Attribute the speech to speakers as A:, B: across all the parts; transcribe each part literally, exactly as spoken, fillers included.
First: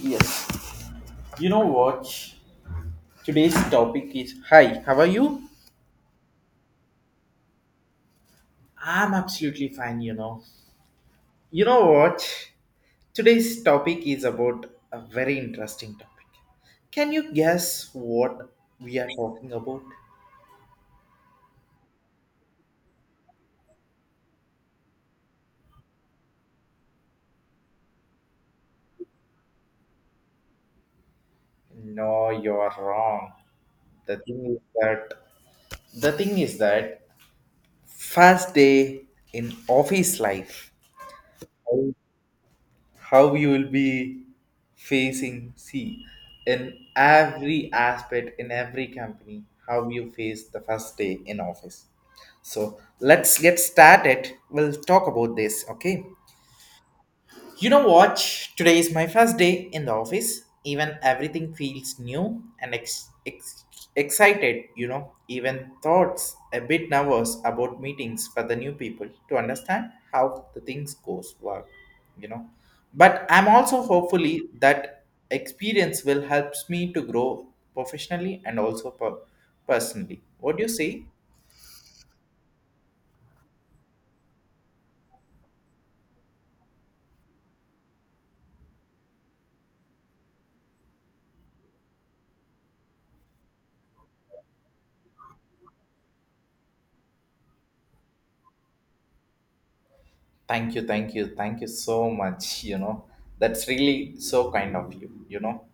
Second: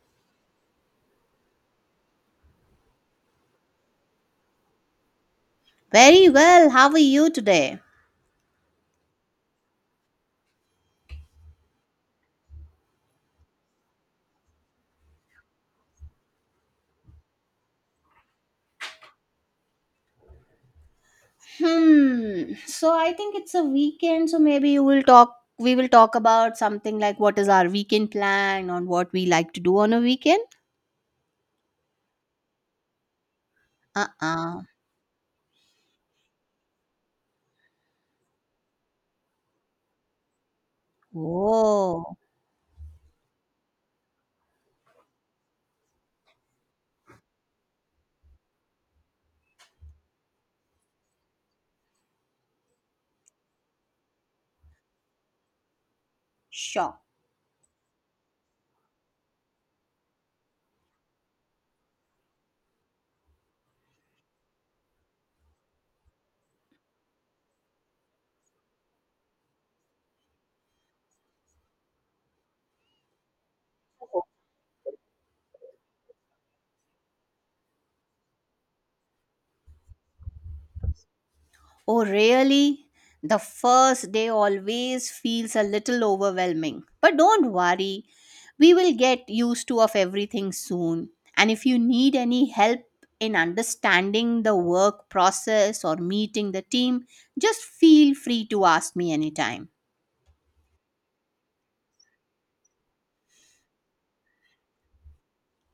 A: Yes. You know what? Today's topic is hi, how are you?
B: Very well. How are you today?
A: I'm absolutely fine, you know. You know what? Today's topic is about a very interesting topic. Can you guess what we are talking about?
B: Hmm. So I think it's a weekend, so maybe you will talk we will talk about something like what is our weekend plan on what we like to do on a weekend.
A: No, you're wrong. The thing is
B: Uh-uh.
A: that the thing is that first day in office life.
B: Whoa.
A: How you will be facing, see, in every aspect, in every company, how you face the first day in office. So let's get started, we'll talk about this, okay?
B: Shock.
A: You know what? Today is my first day in the office. Even everything feels new and ex- ex- excited, you know. Even thoughts a bit nervous about meetings for the new people to understand how the things goes work, you know. But I'm also hopefully that experience will helps me to grow professionally and also per- personally. What do you say?
B: Oh, really? The first day always feels a little overwhelming. But don't worry, we will get used to of everything soon. And if you need any help in understanding the work process or meeting the team, just feel free to ask me anytime.
A: Thank you, thank you, thank you so much, you know. That's really so kind of you, you know,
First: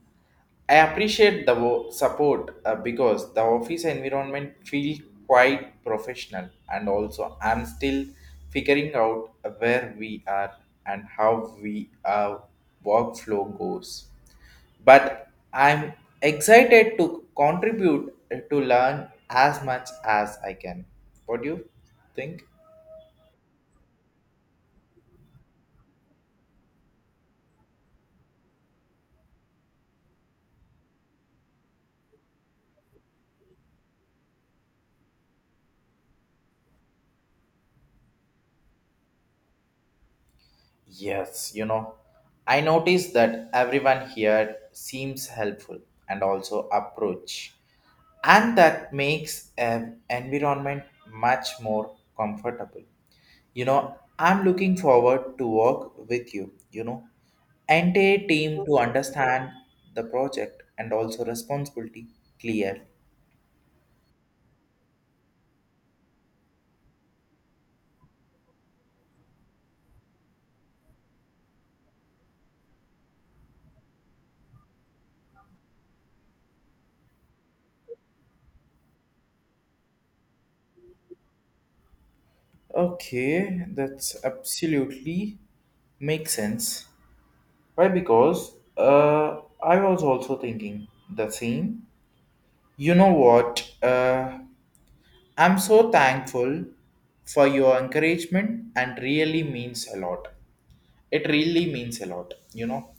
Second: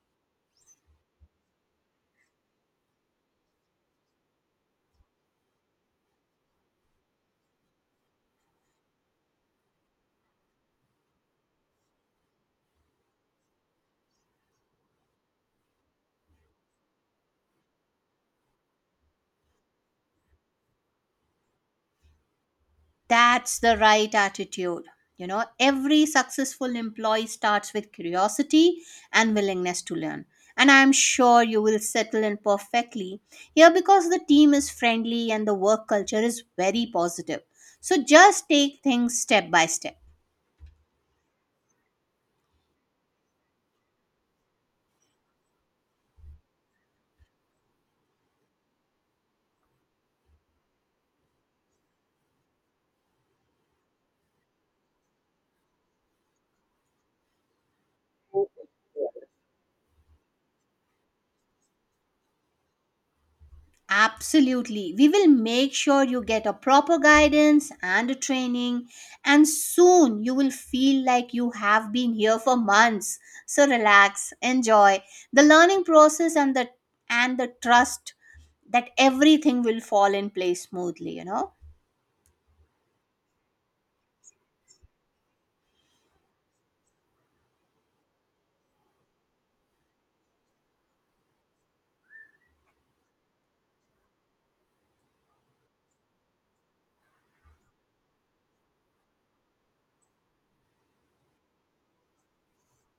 A: I appreciate the wo- support uh, because the office environment feels quite professional, and also I'm still figuring out where we are and how we uh, workflow goes. But I'm excited to contribute, uh, to learn as much as I can. What do you think?
B: That's the right attitude. You know, every successful employee starts with curiosity and willingness to learn. And I'm sure you will settle in perfectly here because the team is friendly and the work culture is very positive. So just take things step by step.
A: Yes, you know, I noticed that everyone here seems helpful and also approach, and that makes an environment much more comfortable. You know, I'm looking forward to work with you, you know, entire team, to understand the project and also responsibility clear.
B: Absolutely. We will make sure you get a proper guidance and a training, and soon you will feel like you have been here for months. So relax, enjoy the learning process and the and the trust that everything will fall in place smoothly, you know.
A: Okay, that's absolutely makes sense. Why? Because uh, I was also thinking the same. You know what? Uh, I'm so thankful for your encouragement and really means a lot. It really means a lot, you know.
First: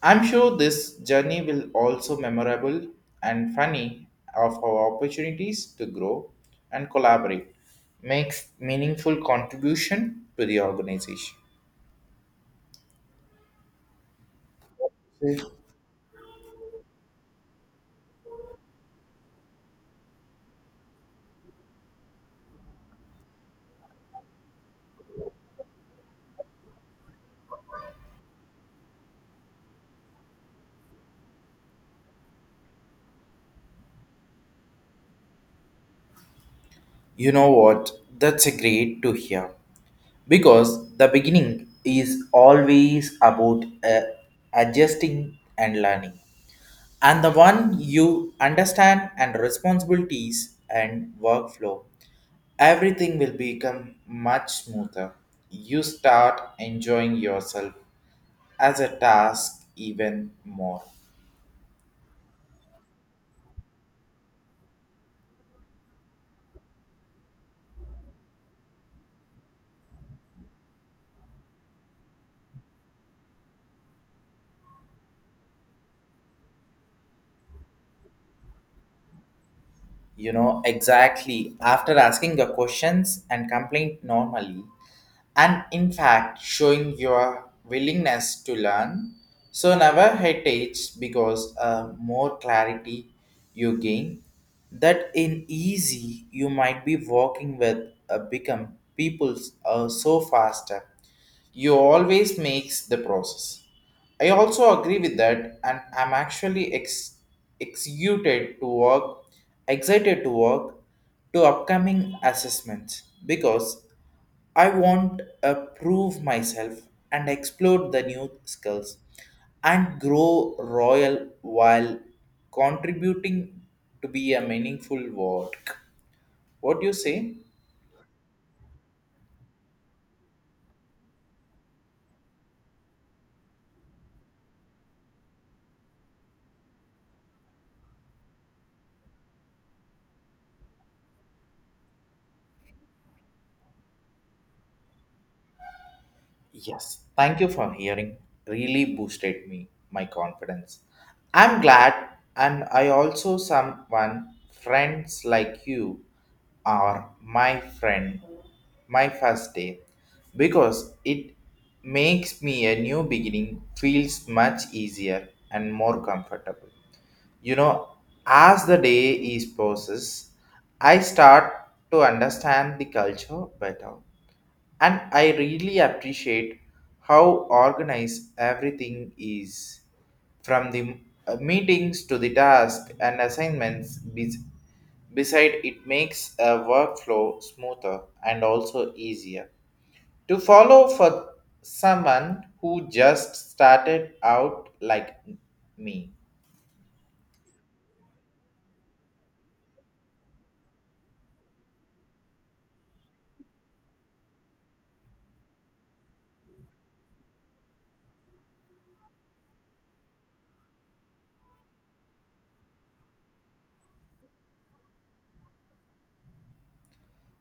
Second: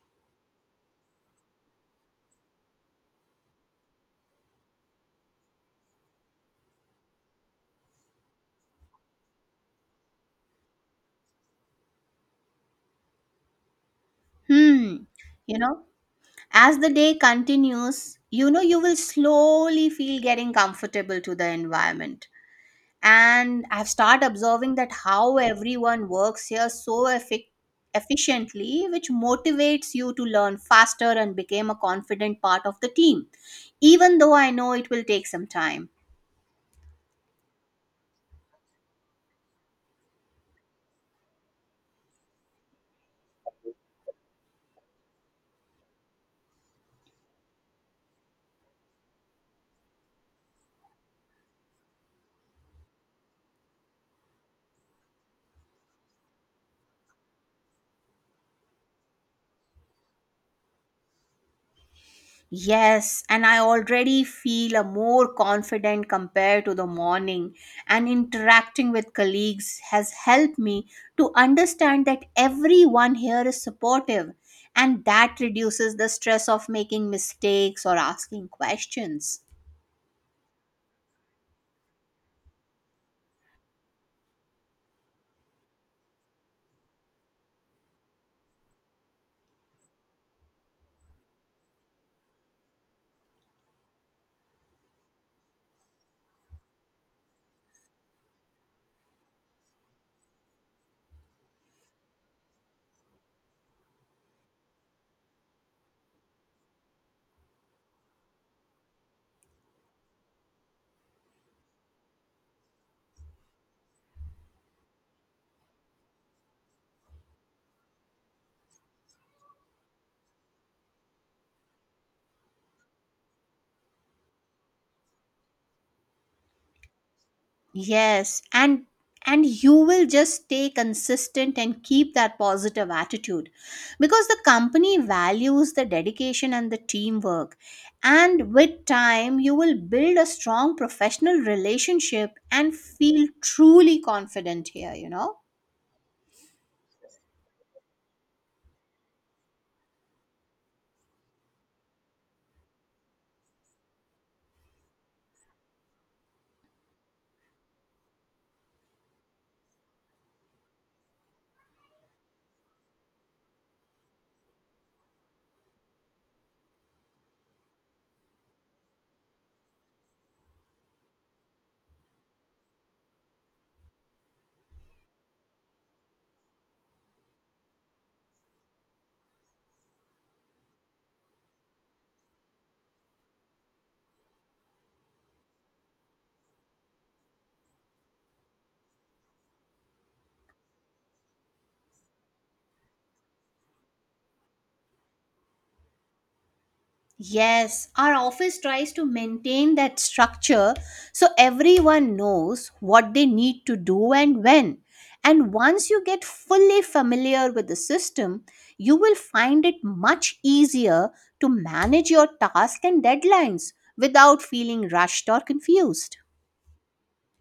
A: I'm sure this journey will also memorable and funny of our opportunities to grow and collaborate, make meaningful contribution to the organization.
B: Hmm. You know, as the day continues, you know you will slowly feel getting comfortable to the environment and I've started observing that how everyone works here so effic- efficiently, which motivates you to learn faster and become a confident part of the team, even though I know it will take some time.
A: You know what? That's a great to hear because the beginning is always about uh, adjusting and learning, and the one you understand and responsibilities and workflow, everything will become much smoother. You start enjoying yourself as a task even more.
B: Yes, and I already feel a more confident compared to the morning, and interacting with colleagues has helped me to understand that everyone here is supportive, and that reduces the stress of making mistakes or asking questions.
A: You know, exactly, after asking the questions and complaint normally and in fact showing your willingness to learn. So never hesitate because uh, more clarity you gain, that in easy you might be walking with, uh, become people, uh, so faster you always makes the process. I also agree with that, and I'm actually ex- executed to work excited to work to upcoming assessments because I want to prove myself and explore the new skills and grow royal while contributing to be a meaningful work. What do you say?
B: Yes, and and you will just stay consistent and keep that positive attitude because the company values the dedication and the teamwork. And with time, you will build a strong professional relationship and feel truly confident here, you know.
A: Yes, thank you for hearing. Really boosted me my confidence. I'm glad, and I also someone friends like you are my friend. My first day, because it makes me a new beginning feels much easier and more comfortable. You know, as the day is process, I start to understand the culture better, and I really appreciate how organized everything is, from the uh, meetings to the tasks and assignments. Bes- Beside, it makes a workflow smoother and also easier to follow for someone who just started out like me.
B: Yes, our office tries to maintain that structure so everyone knows what they need to do and when. And once you get fully familiar with the system, you will find it much easier to manage your tasks and deadlines without feeling rushed or confused.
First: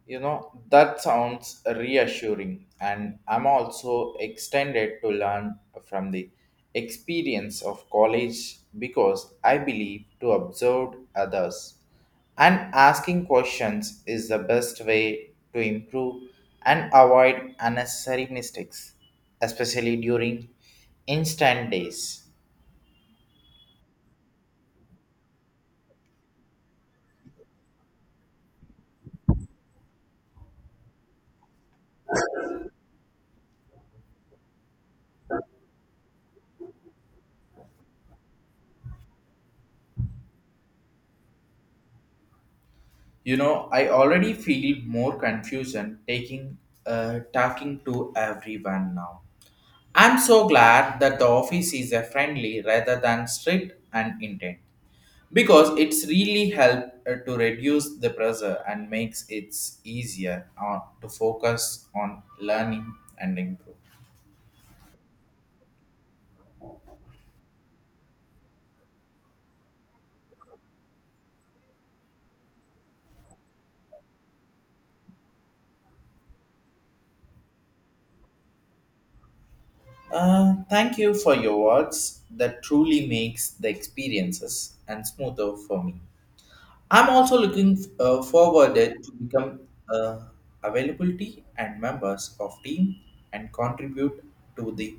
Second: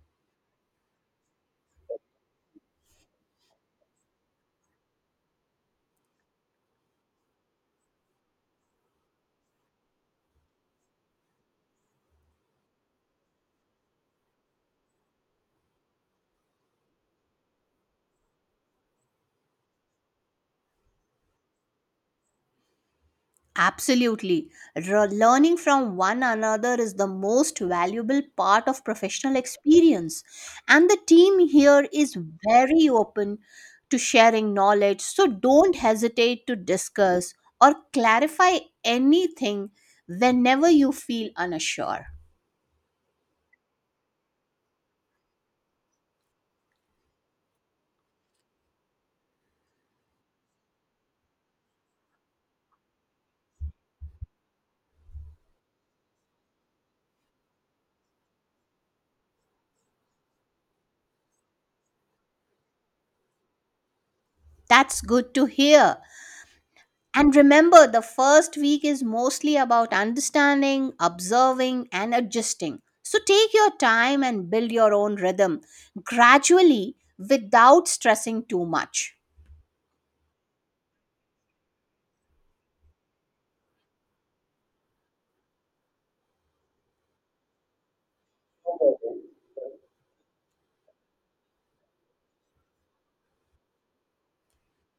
A: You know, that sounds reassuring, and I'm also extended to learn from the experience of college because I believe to observe others and asking questions is the best way to improve and avoid unnecessary mistakes, especially during instant days.
B: Absolutely. Re- Learning from one another is the most valuable part of professional experience. And the team here is very open to sharing knowledge. So don't hesitate to discuss or clarify anything whenever you feel unsure.
A: You know, I already feel more confusion taking, uh, talking to everyone now. I'm so glad that the office is a friendly rather than strict and intent because it's really helped, uh, to reduce the pressure and makes it easier, uh, to focus on learning and improve.
B: That's good to hear. And remember, the first week is mostly about understanding, observing, and adjusting. So take your time and build your own rhythm gradually without stressing too much.
A: Uh, thank you for your words that truly makes the experiences and smoother for me. I'm also looking, uh, forward to become, uh, availability and members of team and contribute to the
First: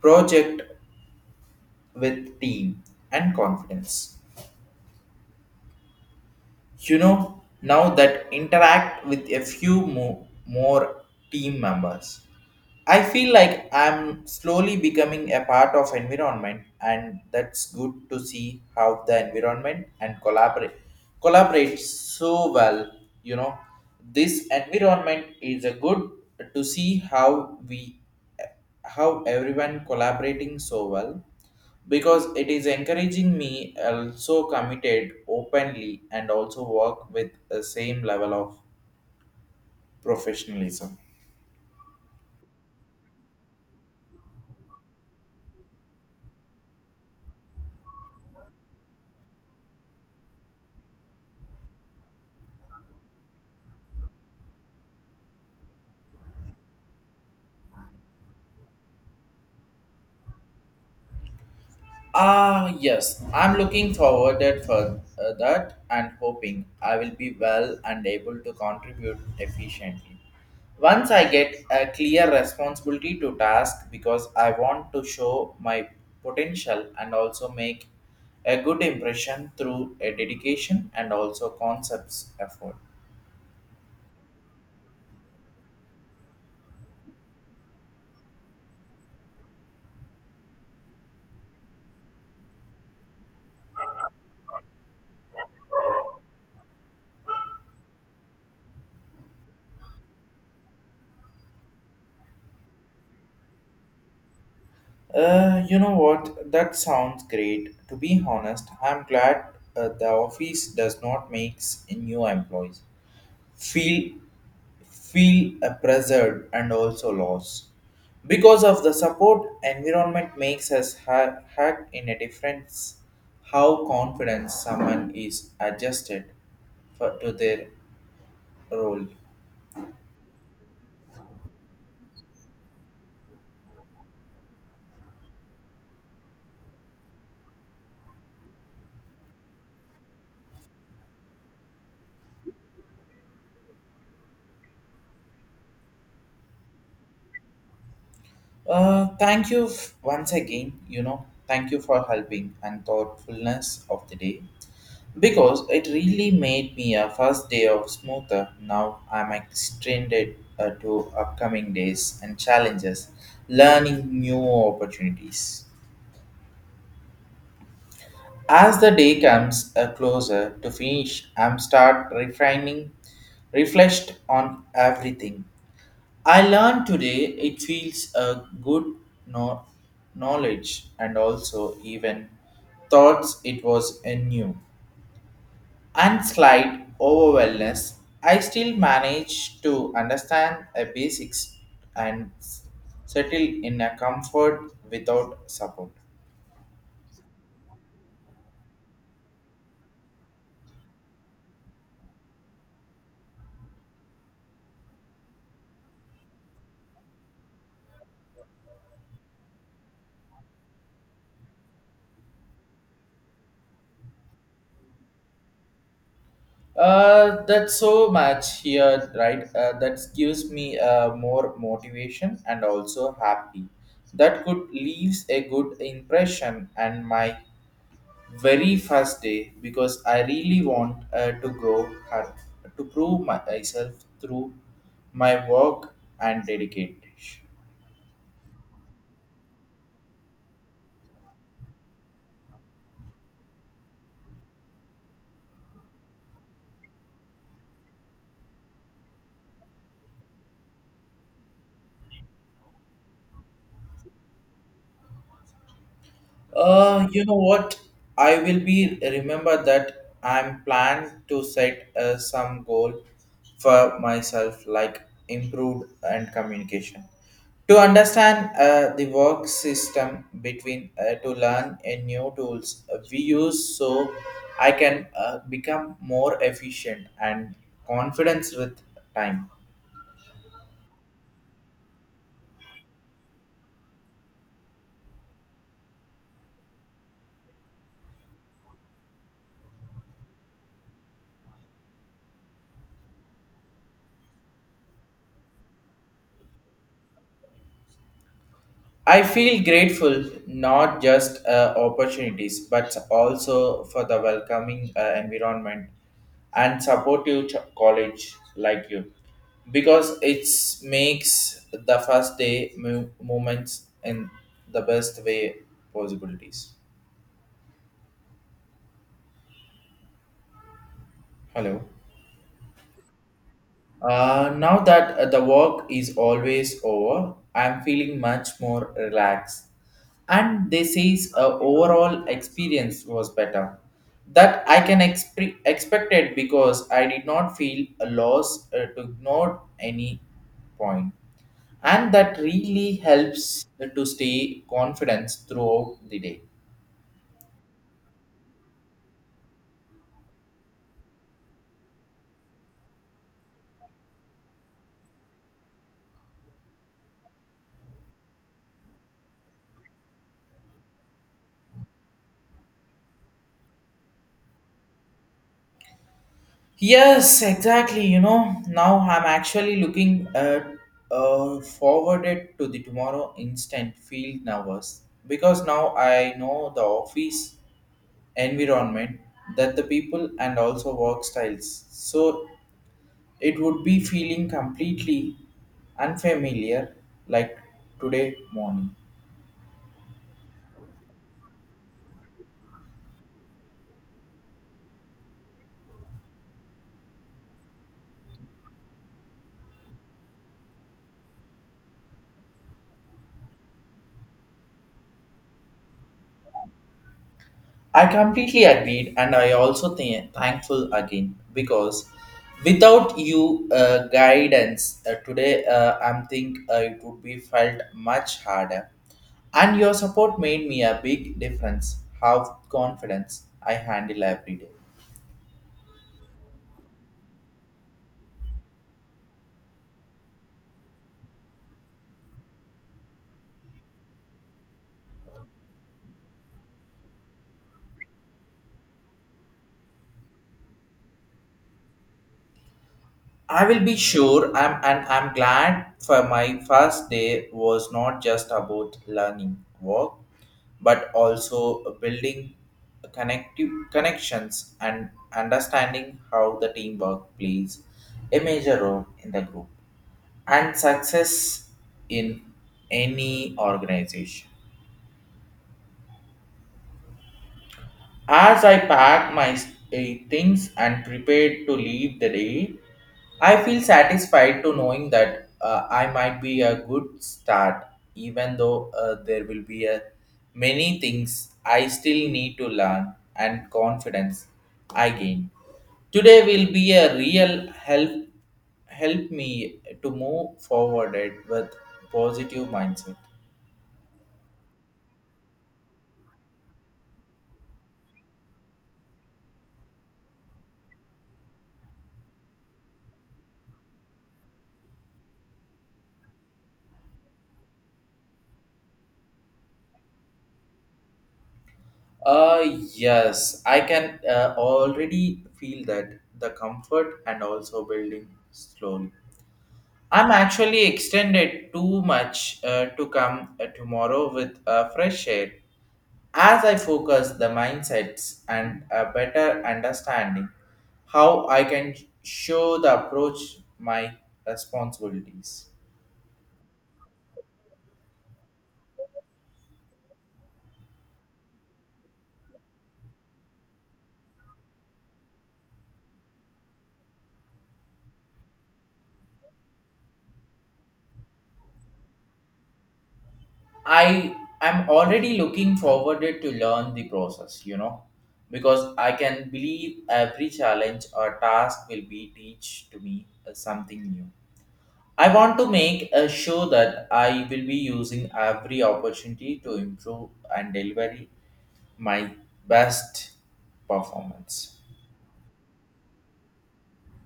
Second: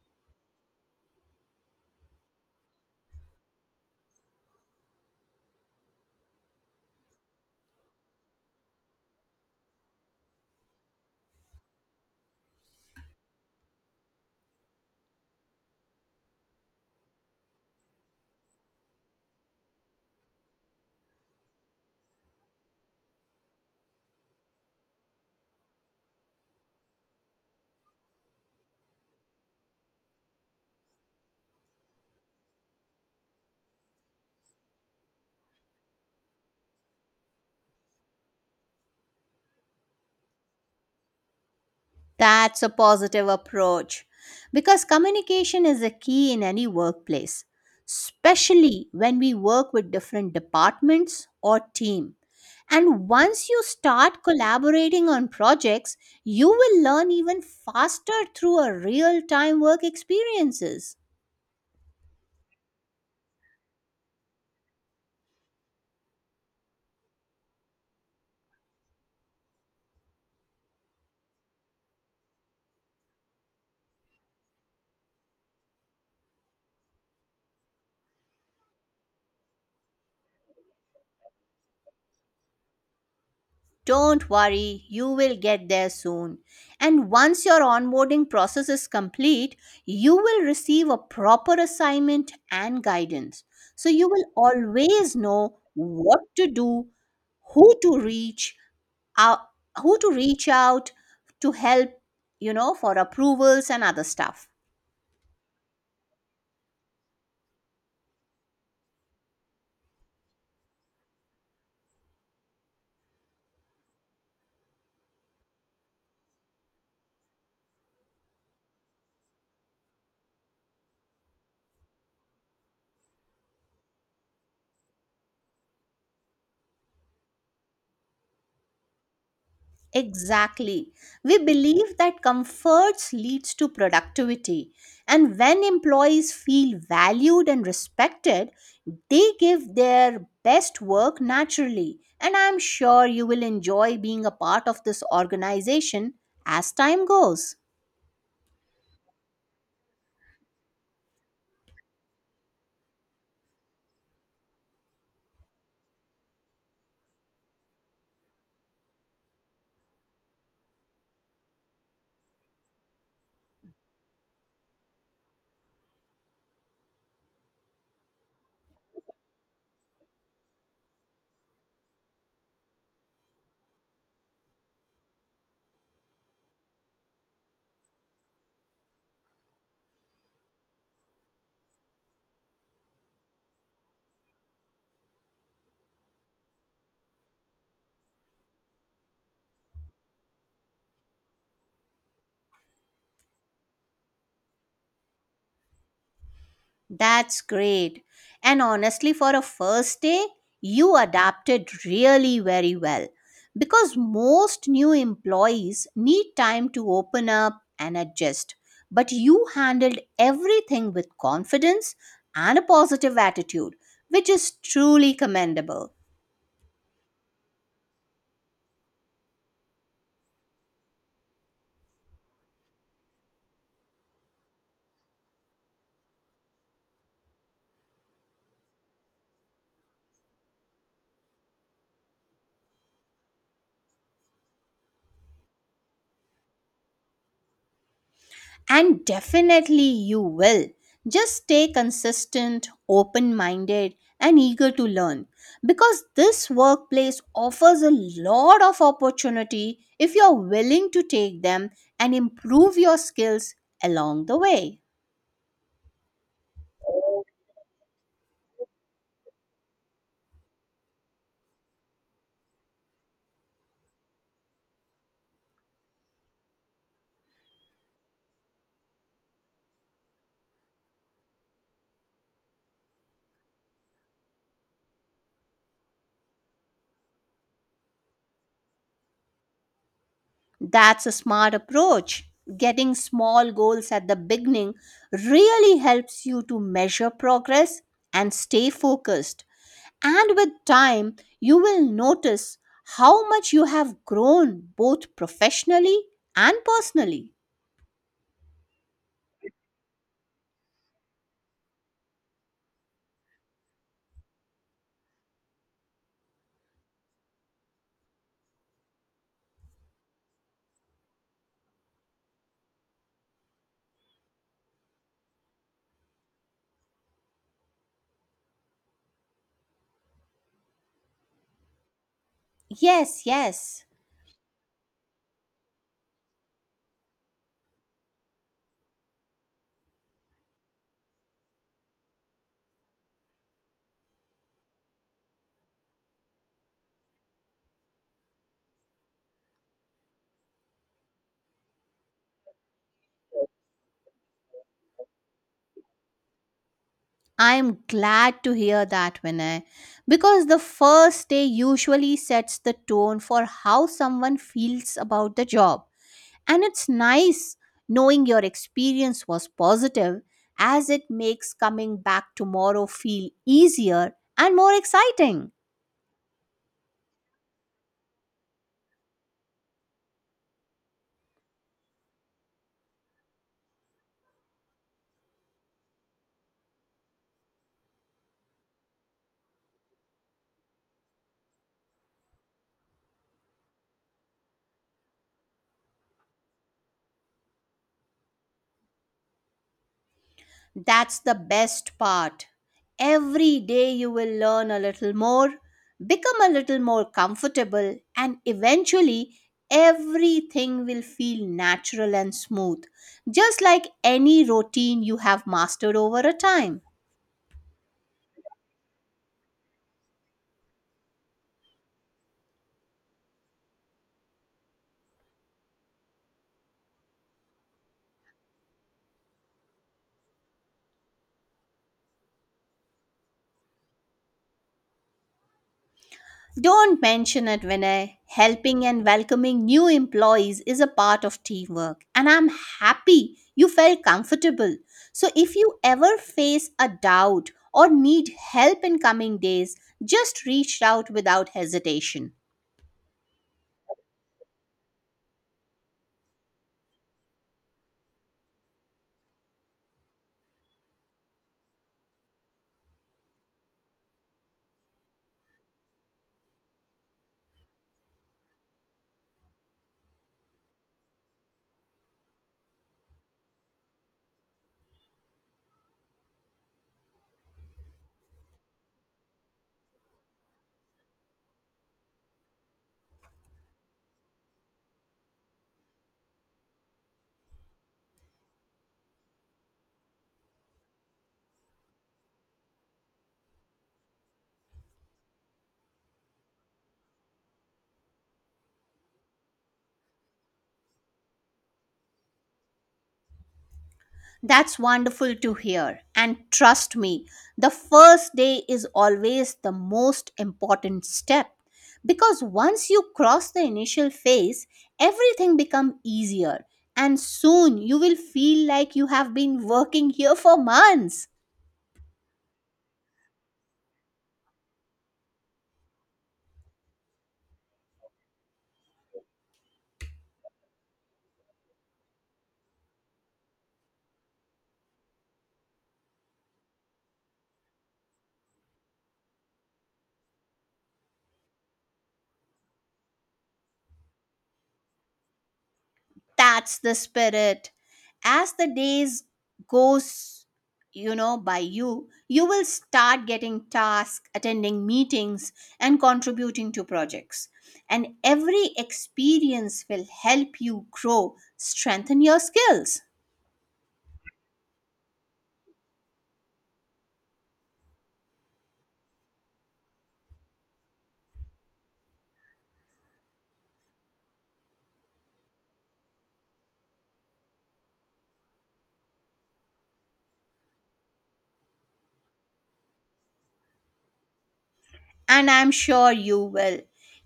A: project with team and confidence. You know, now that interact with a few more, more team members, I feel like I'm slowly becoming a part of environment, and that's good to see how the environment and collaborate collaborates so well, you know. This environment is a good to see how we how everyone collaborating so well because it is encouraging me also committed openly and also work with the same level of professionalism.
B: That's a positive approach because communication is a key in any workplace, especially when we work with different departments or team. And once you start collaborating on projects, you will learn even faster through a real-time work experiences.
A: Ah, yes. I'm looking forward that for, uh, that, and hoping I will be well and able to contribute efficiently. Once I get a clear responsibility to task because I want to show my potential and also make a good impression through a dedication and also concepts effort.
B: Don't worry, you will get there soon. And once your onboarding process is complete, you will receive a proper assignment and guidance. So you will always know what to do, who to reach out, who to reach out to help, you know, for approvals and other stuff.
A: Uh, you know what? That sounds great. To be honest, I'm glad uh, the office does not makes new employees feel feel oppressed and also lost. Because of the support environment makes us ha- hack in a difference how confident someone is adjusted for, to their role.
B: Exactly. We believe that comforts leads to productivity. And when employees feel valued and respected, they give their best work naturally. And I'm sure you will enjoy being a part of this organization as time goes.
A: Uh, thank you f- once again, you know, thank you for helping and thoughtfulness of the day. Because it really made me a first day of smoother. Now I'm extended, uh, to upcoming days and challenges, learning new opportunities. As the day comes, uh, closer to finish, I'm start refining, reflect on everything. I learned today it feels a good no- knowledge and also even thoughts it was a new. And slight overwhelmness, I still manage to understand a basics and s- settle in a comfort without support.
B: That's great. And honestly, for a first day, you adapted really very well because most new employees need time to open up and adjust. But you handled everything with confidence and a positive attitude, which is truly commendable.
A: Uh, that's so much here, right? Uh, that gives me, uh, more motivation and also happy. That could leaves a good impression and my very first day because I really want, uh, to grow her, to prove myself through my work and dedication.
B: And definitely you will. Just stay consistent, open minded, and eager to learn because this workplace offers a lot of opportunity if you're willing to take them and improve your skills along the way.
A: Uh, you know what? I will be remember that I'm planned to set, uh, some goal for myself, like improved and communication. To understand, uh, the work system between, uh, to learn a new tools, uh, we use, so I can, uh, become more efficient and confidence with time.
B: That's a smart approach. Getting small goals at the beginning really helps you to measure progress and stay focused. And with time, you will notice how much you have grown both professionally and personally.
A: I feel grateful not just, uh, opportunities but also for the welcoming, uh, environment and supportive ch- college like you because it makes the first day mo- moments in the best way possibilities. Hello.
B: Yes, yes.
A: Uh, now that, uh, the work is always over, I'm feeling much more relaxed. And they says, uh, overall experience was better. That I can expre- expect it because I did not feel a loss, uh, to ignore any point. And that really helps to stay confident throughout the day.
B: I am glad to hear that, Vinay, because the first day usually sets the tone for how someone feels about the job. And it's nice knowing your experience was positive, as it makes coming back tomorrow feel easier and more exciting.
A: Yes, exactly. You know, now I'm actually looking at, uh, forwarded to the tomorrow instant field nervous because now I know the office environment, that the people and also work styles. So it would be feeling completely unfamiliar like today morning.
B: That's the best part. Every day you will learn a little more, become a little more comfortable, and eventually everything will feel natural and smooth, just like any routine you have mastered over a time.
A: I completely agreed, and I also think thankful again because without you, uh, guidance, uh, today, uh, I'm think, uh, it would be felt much harder. And your support made me a big difference. How confidence I handle every day.
B: Don't mention it, Vinay. Helping and welcoming new employees is a part of teamwork, and I'm happy you felt comfortable. So, if you ever face a doubt or need help in coming days, just reach out without hesitation.
A: I will be sure. I'm and I'm glad for my first day was not just about learning work, but also building connective connections and understanding how the teamwork plays a major role in the group and success in any organization. As I packed my, eh, things and prepared to leave the day, I feel satisfied to knowing that, uh, I might be a good start, even though, uh, there will be a many things I still need to learn, and confidence I gain. Today will be a real help help me to move forward it with positive mindset.
B: That's wonderful to hear. And trust me, the first day is always the most important step because once you cross the initial phase, everything becomes easier and soon you will feel like you have been working here for months.
A: Uh, yes, I can, uh, already feel that the comfort and also building slowly. I'm actually extended too much, uh, to come, uh, tomorrow with, uh, fresh air. As I focus the mindsets and a better understanding how I can show the approach my responsibilities.
B: That's the spirit. As the days goes, you know, by you you will start getting tasks, attending meetings, and contributing to projects, and every experience will help you grow, strengthen your skills.
A: I am already looking forward it to learn the process, you know, because I can believe every challenge or task will be teach to me, uh, something new. I want to make, uh, sure that I will be using every opportunity to improve and deliver my best performance.
B: And I'm sure you will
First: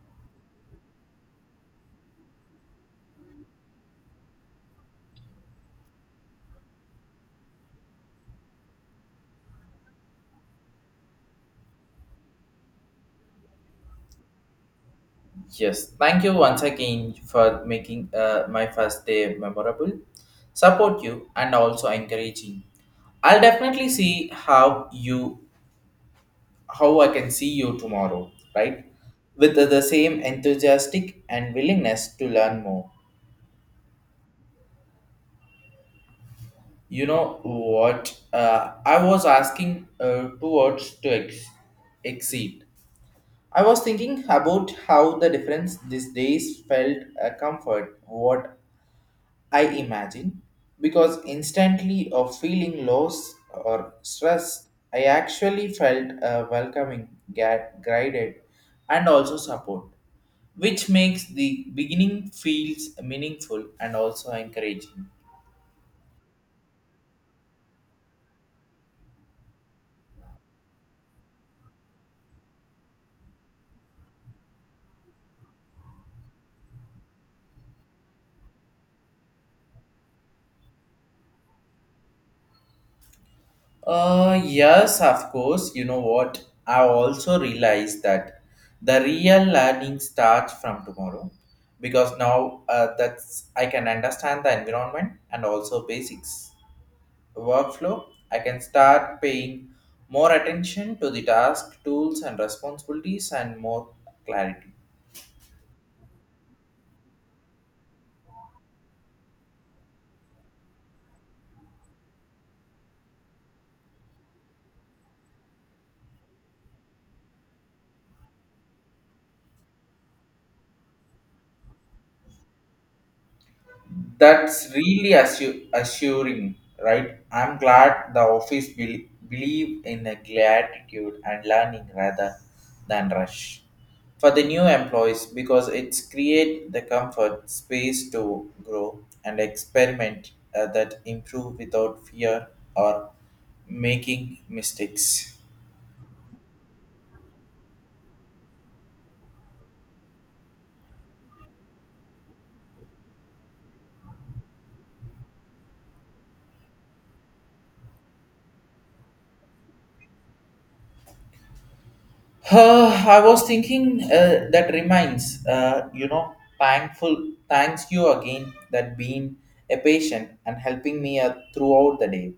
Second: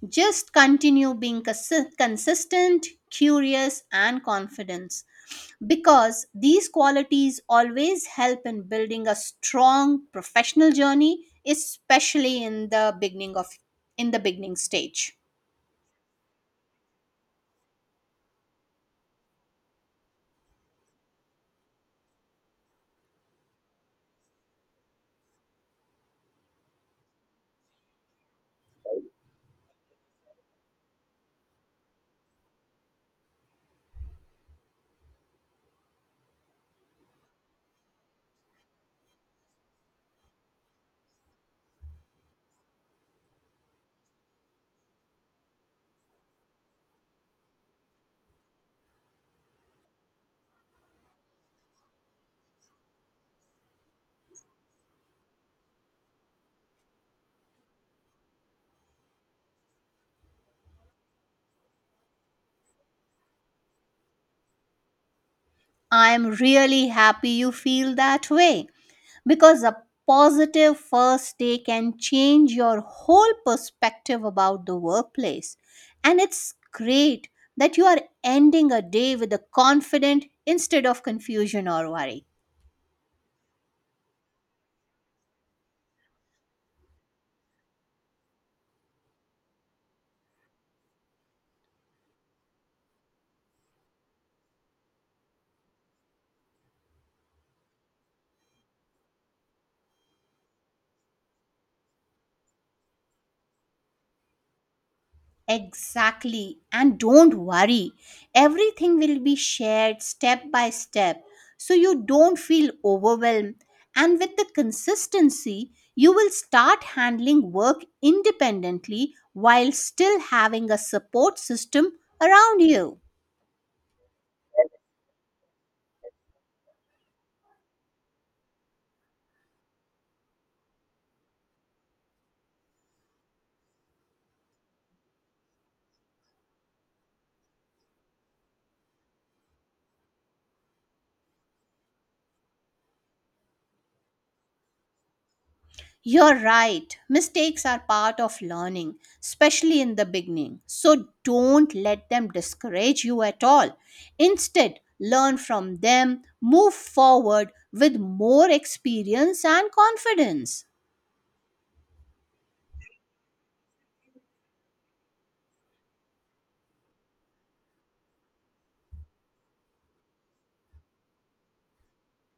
B: just continue being consi- consistent, curious, and confident because these qualities always help in building a strong professional journey, especially in the beginning of in the beginning stage.
A: Yes, thank you once again for making, uh, my first day memorable, support you, and also encouraging. I'll definitely see how you how I can see you tomorrow, right? With the, the same enthusiastic and willingness to learn more. You know what? Uh, I was asking, uh, two words to ex- exceed. I was thinking about how the difference these days felt a comfort, what I imagine, because instantly of feeling loss or stress, I actually felt a welcoming, ga- guided, and also support, which makes the beginning feels meaningful and also encouraging.
B: I am really happy you feel that way because a positive first day can change your whole perspective about the workplace. And it's great that you are ending a day with a confident instead of confusion or worry.
A: Uh, yes, of course. You know what? I also realized that the real learning starts from tomorrow because now, uh, that's I can understand the environment and also basics workflow, I can start paying more attention to the task, tools, and responsibilities, and more clarity.
B: Exactly. And don't worry, everything will be shared step by step so you don't feel overwhelmed. And with the consistency, you will start handling work independently while still having a support system around you.
A: That's really assu- assuring, right? I'm glad the office bel- believe in a gratitude and learning rather than rush for the new employees because it's create the comfort space to grow and experiment uh, that improve without fear or making mistakes.
B: You're right. Mistakes are part of learning, especially in the beginning. So don't let them discourage you at all. Instead, learn from them, move forward with more experience and confidence.
A: Uh, I was thinking uh, that reminds, uh, you know, thankful, thanks you again that being a patient and helping me uh, throughout the day.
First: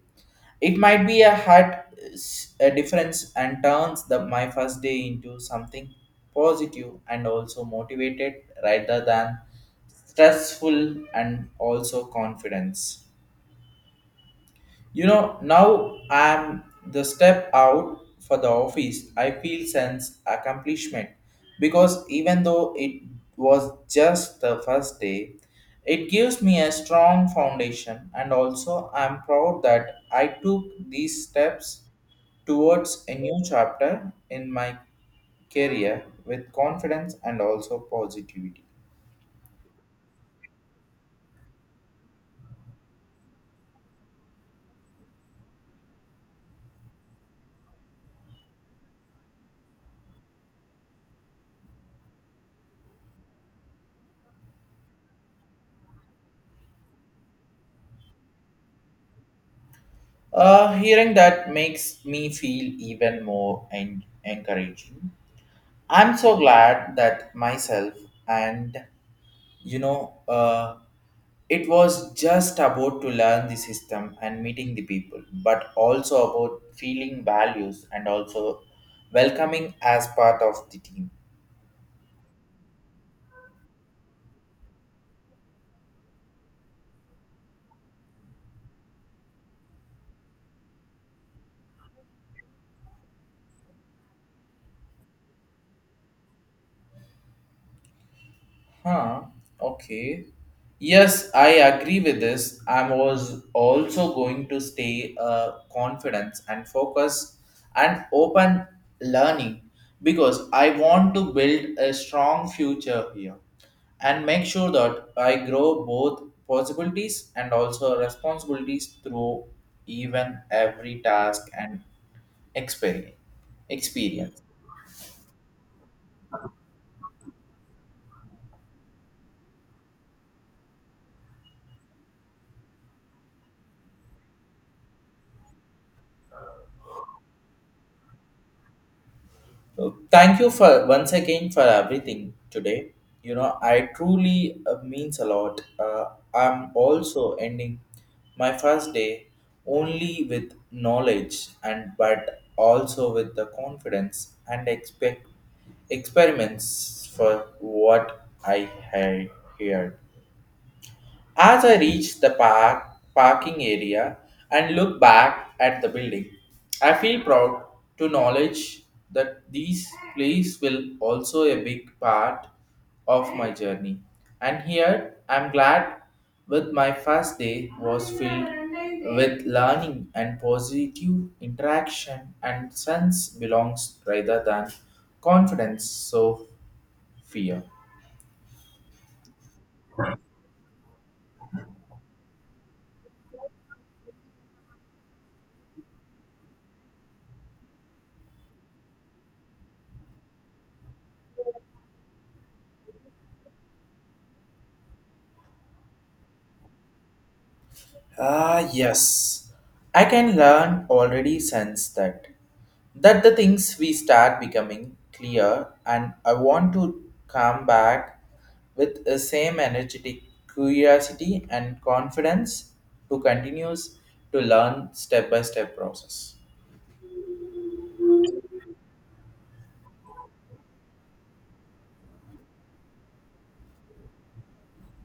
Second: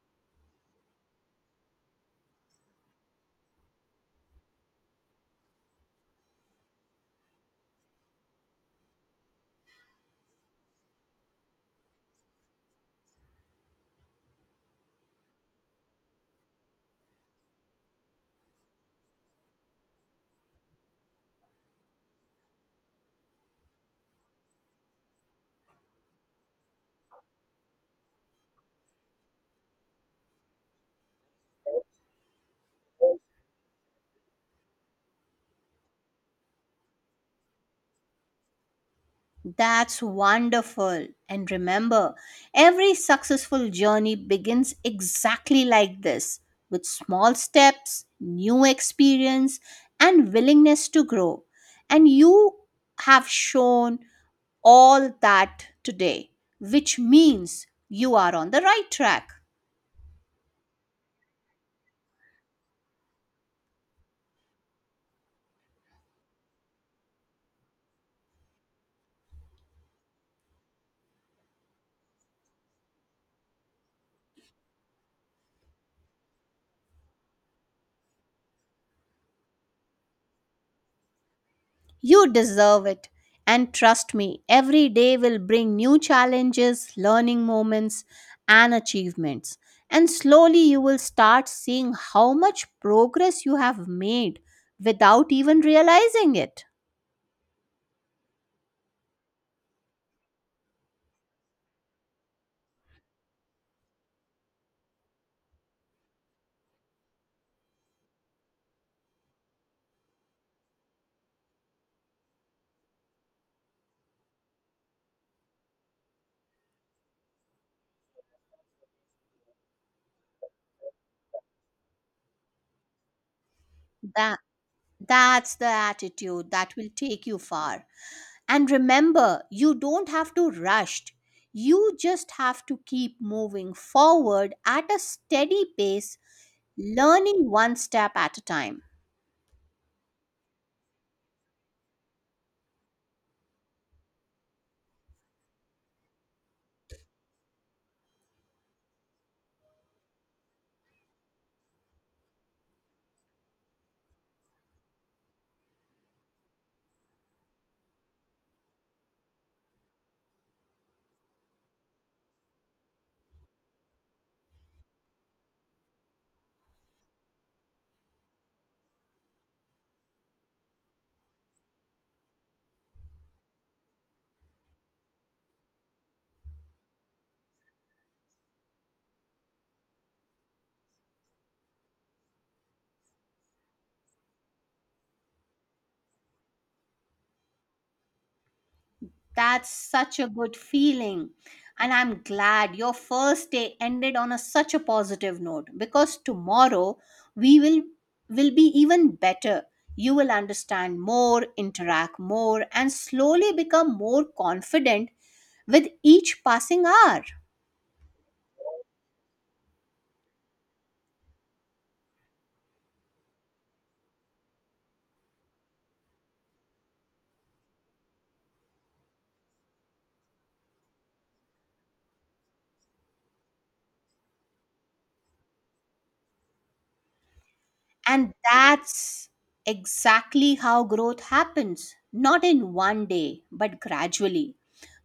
A: It might be a hard s- a difference and turns the, my first day into something positive and also motivated rather than stressful and also confidence. You know, now I'm the step out for the office. I feel sense accomplishment because even though it was just the first day, it gives me a strong foundation and also I'm proud that I took these steps towards a new chapter in my career with confidence and also positivity.
B: That's wonderful. And remember, every successful journey begins exactly like this with small steps, new experience, and willingness to grow. And you have shown all that today, which means you are on the right track.
A: Uh, hearing that makes me feel even more en- encouraging. I'm so glad that myself and you know uh, it was just about to learn the system and meeting the people but also about feeling values and also welcoming as part of the team.
B: You deserve it. And trust me, every day will bring new challenges, learning moments, and achievements. And slowly you will start seeing how much progress you have made without even realizing it.
A: Huh. Okay. Yes, I agree with this. I was also going to stay uh, confidence and focus and open learning because I want to build a strong future here and make sure that I grow both possibilities and also responsibilities through even every task and experience.
B: That,
A: Experience.
B: that's the attitude that will take you far. And remember, you don't have to rush. You just have to keep moving forward at a steady pace, learning one step at a time.
A: So, thank you for once again for everything today. You know, I truly uh, means a lot. Uh, I'm also ending my first day only with knowledge and but also with the confidence and expect experiments for what I had heard. As I reach the park parking area and look back at the building, I feel proud to knowledge that these plays will also a big part of my journey. And here I'm glad with my first day was filled with learning and positive interaction and sense belongs rather than confidence so fear.
B: That's such a good feeling. And I'm glad your first day ended on a, such a positive note because tomorrow we will will be even better. You will understand more, interact more, and slowly become more confident with each passing hour.
A: Ah, yes. I can learn already sense that. That the things we start becoming clear and I want to come back with the same energetic curiosity and confidence to continues to learn step by step process.
B: And that's exactly how growth happens, not in one day, but gradually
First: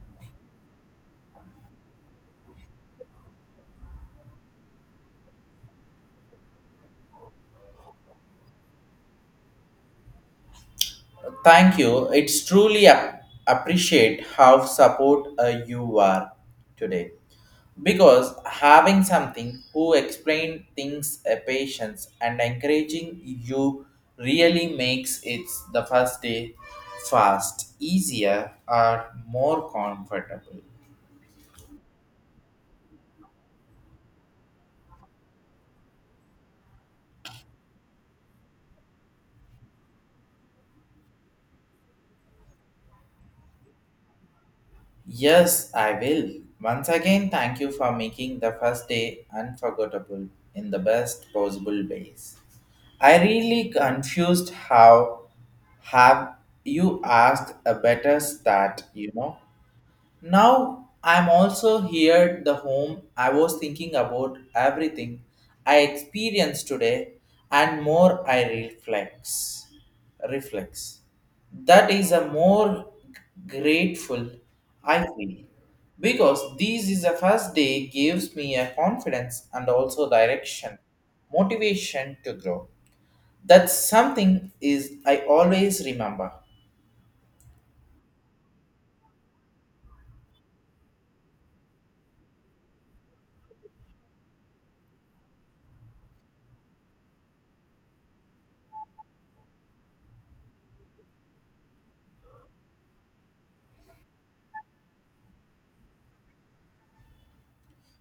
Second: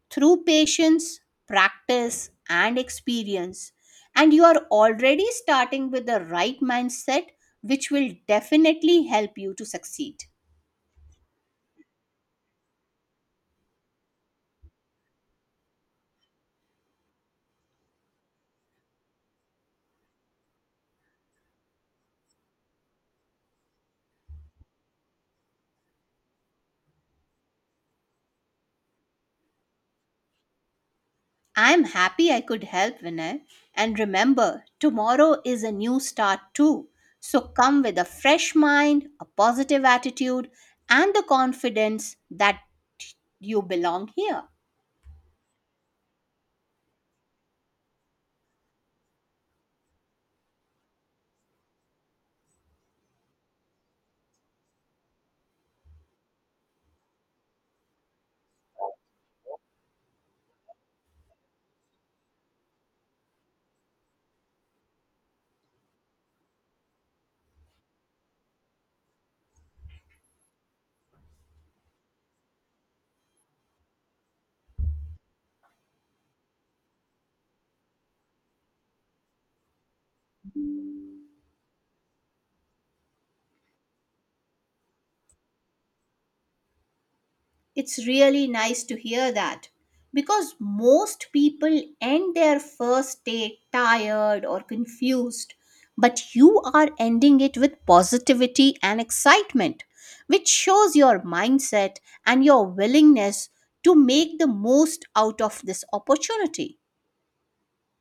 B: through patience, practice, and experience. And you are already starting with the right mindset, which will definitely help you to succeed.
A: Thank you. It's truly ap- appreciate how support uh, you are today. Because having something who explain things a patience and encouraging you really makes it the first day fast, easier or more comfortable.
B: I'm happy I could help, Vinay. And remember, tomorrow is a new start too. So come with a fresh mind, a positive attitude, and the confidence that you belong here.
A: Yes, I will. Once again, thank you for making the first day unforgettable in the best possible ways. I really confused how have you asked a better start, you know? Now I'm also here the home I was thinking about everything I experienced today and more I reflex reflex. That is a more grateful I feel because this is the first day gives me a confidence and also direction motivation to grow. That's something is I always remember.
B: It's really nice to hear that because most people end their first day tired or confused, but you are ending it with positivity and excitement, which shows your mindset and your willingness to make the most out of this opportunity.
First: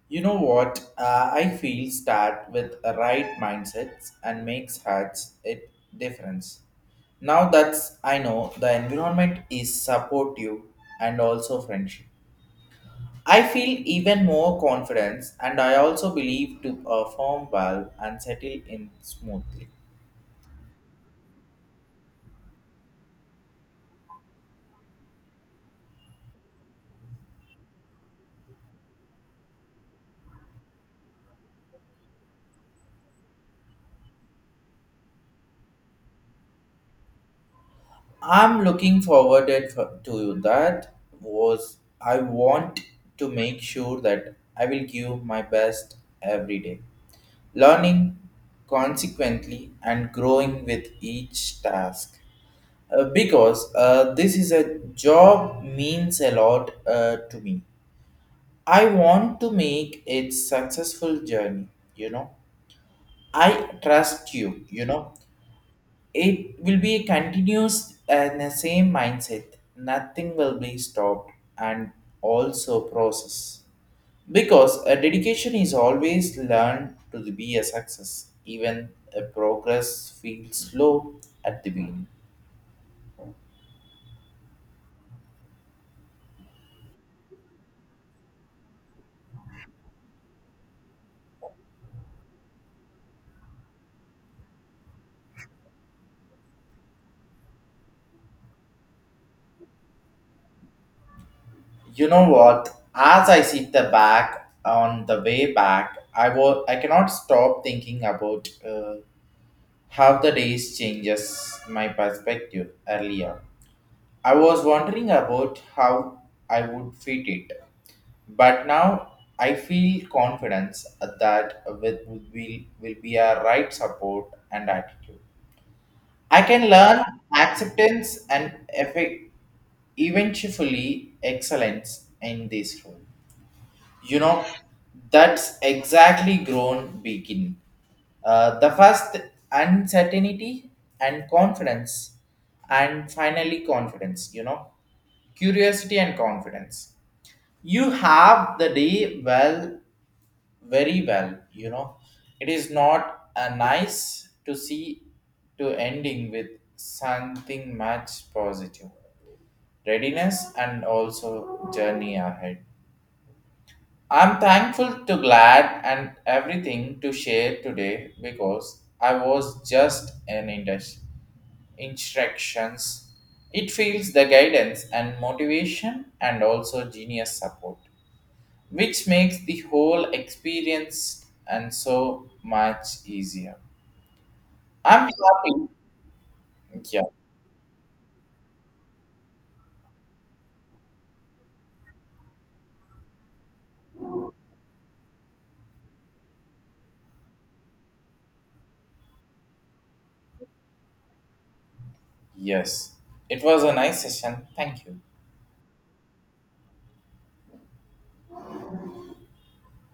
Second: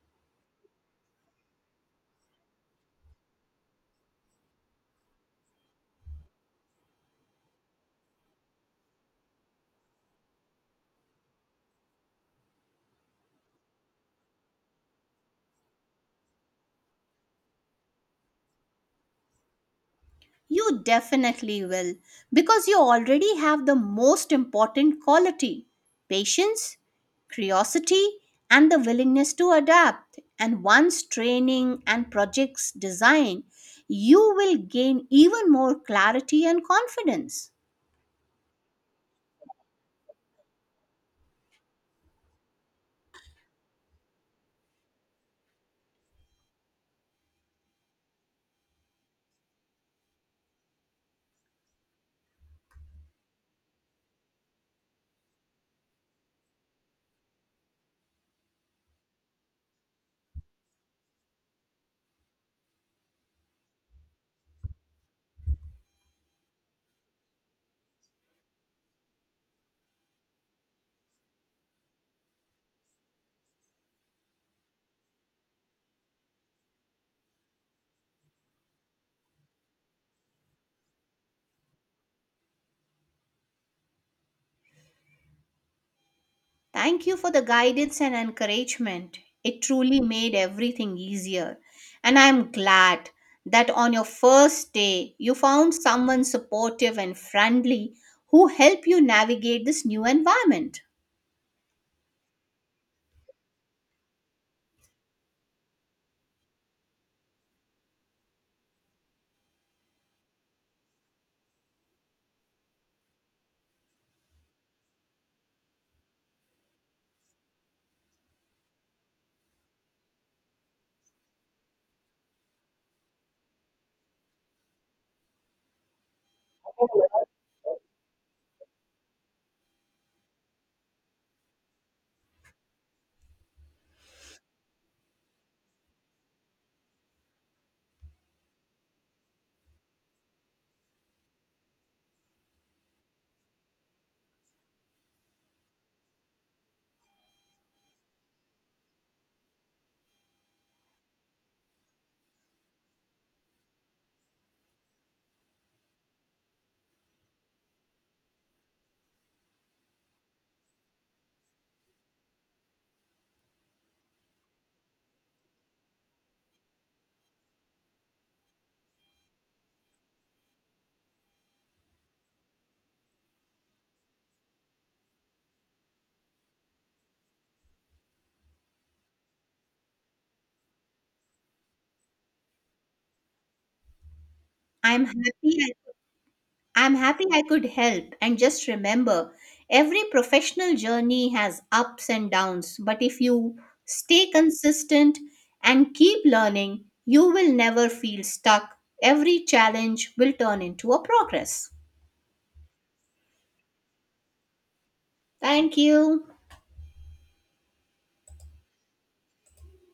A: You know what? Uh, I feel start with a right mindsets and makes hearts it difference. Now that's I know the environment is supportive and also friendship. I feel even more confidence and I also believe to perform well and settle in smoothly.
B: You definitely will, because you already have the most important quality: patience, curiosity, and the willingness to adapt. And once training and projects design, you will gain even more clarity and confidence.
A: I'm looking forward it for- to that. Was I want to make sure that I will give my best every day, learning consequently and growing with each task. Uh, because uh, this is a job means a lot uh, to me. I want to make it successful journey. You know, I trust you. You know it will be continuous and the same mindset nothing will be stopped and also process because a dedication is always learned to be a success even a progress feels slow at the beginning.
B: Thank you for the guidance and encouragement. It truly made everything easier. And I'm glad that on your first day, you found someone supportive and friendly who helped you navigate this new environment.
A: You know what? As I sit the back on the way back, i was I cannot stop thinking about uh, how the days changes my perspective earlier. I was wondering about how I would fit it, but now I feel confidence that with will will be a right support and attitude. I can learn acceptance and effect eventually excellence in this role, you know. That's exactly grown begin uh, the first uncertainty and confidence and finally confidence, you know, curiosity and confidence. You have the day well, very well, you know. It is not a nice to see to ending with something much positive, readiness and also journey ahead. I'm thankful to glad and everything to share today because I was just an indus- instructions. It feels the guidance and motivation and also genius support, which makes the whole experience and so much easier.
B: I'm
A: I'm happy.
B: happy I'm
A: Yeah.
B: happy I could help. And just remember, every professional journey has ups and downs, but if you stay consistent and keep learning, you will never feel stuck. Every challenge will turn into a progress.
A: Yes. It was a nice session. Thank you.
B: Thank you.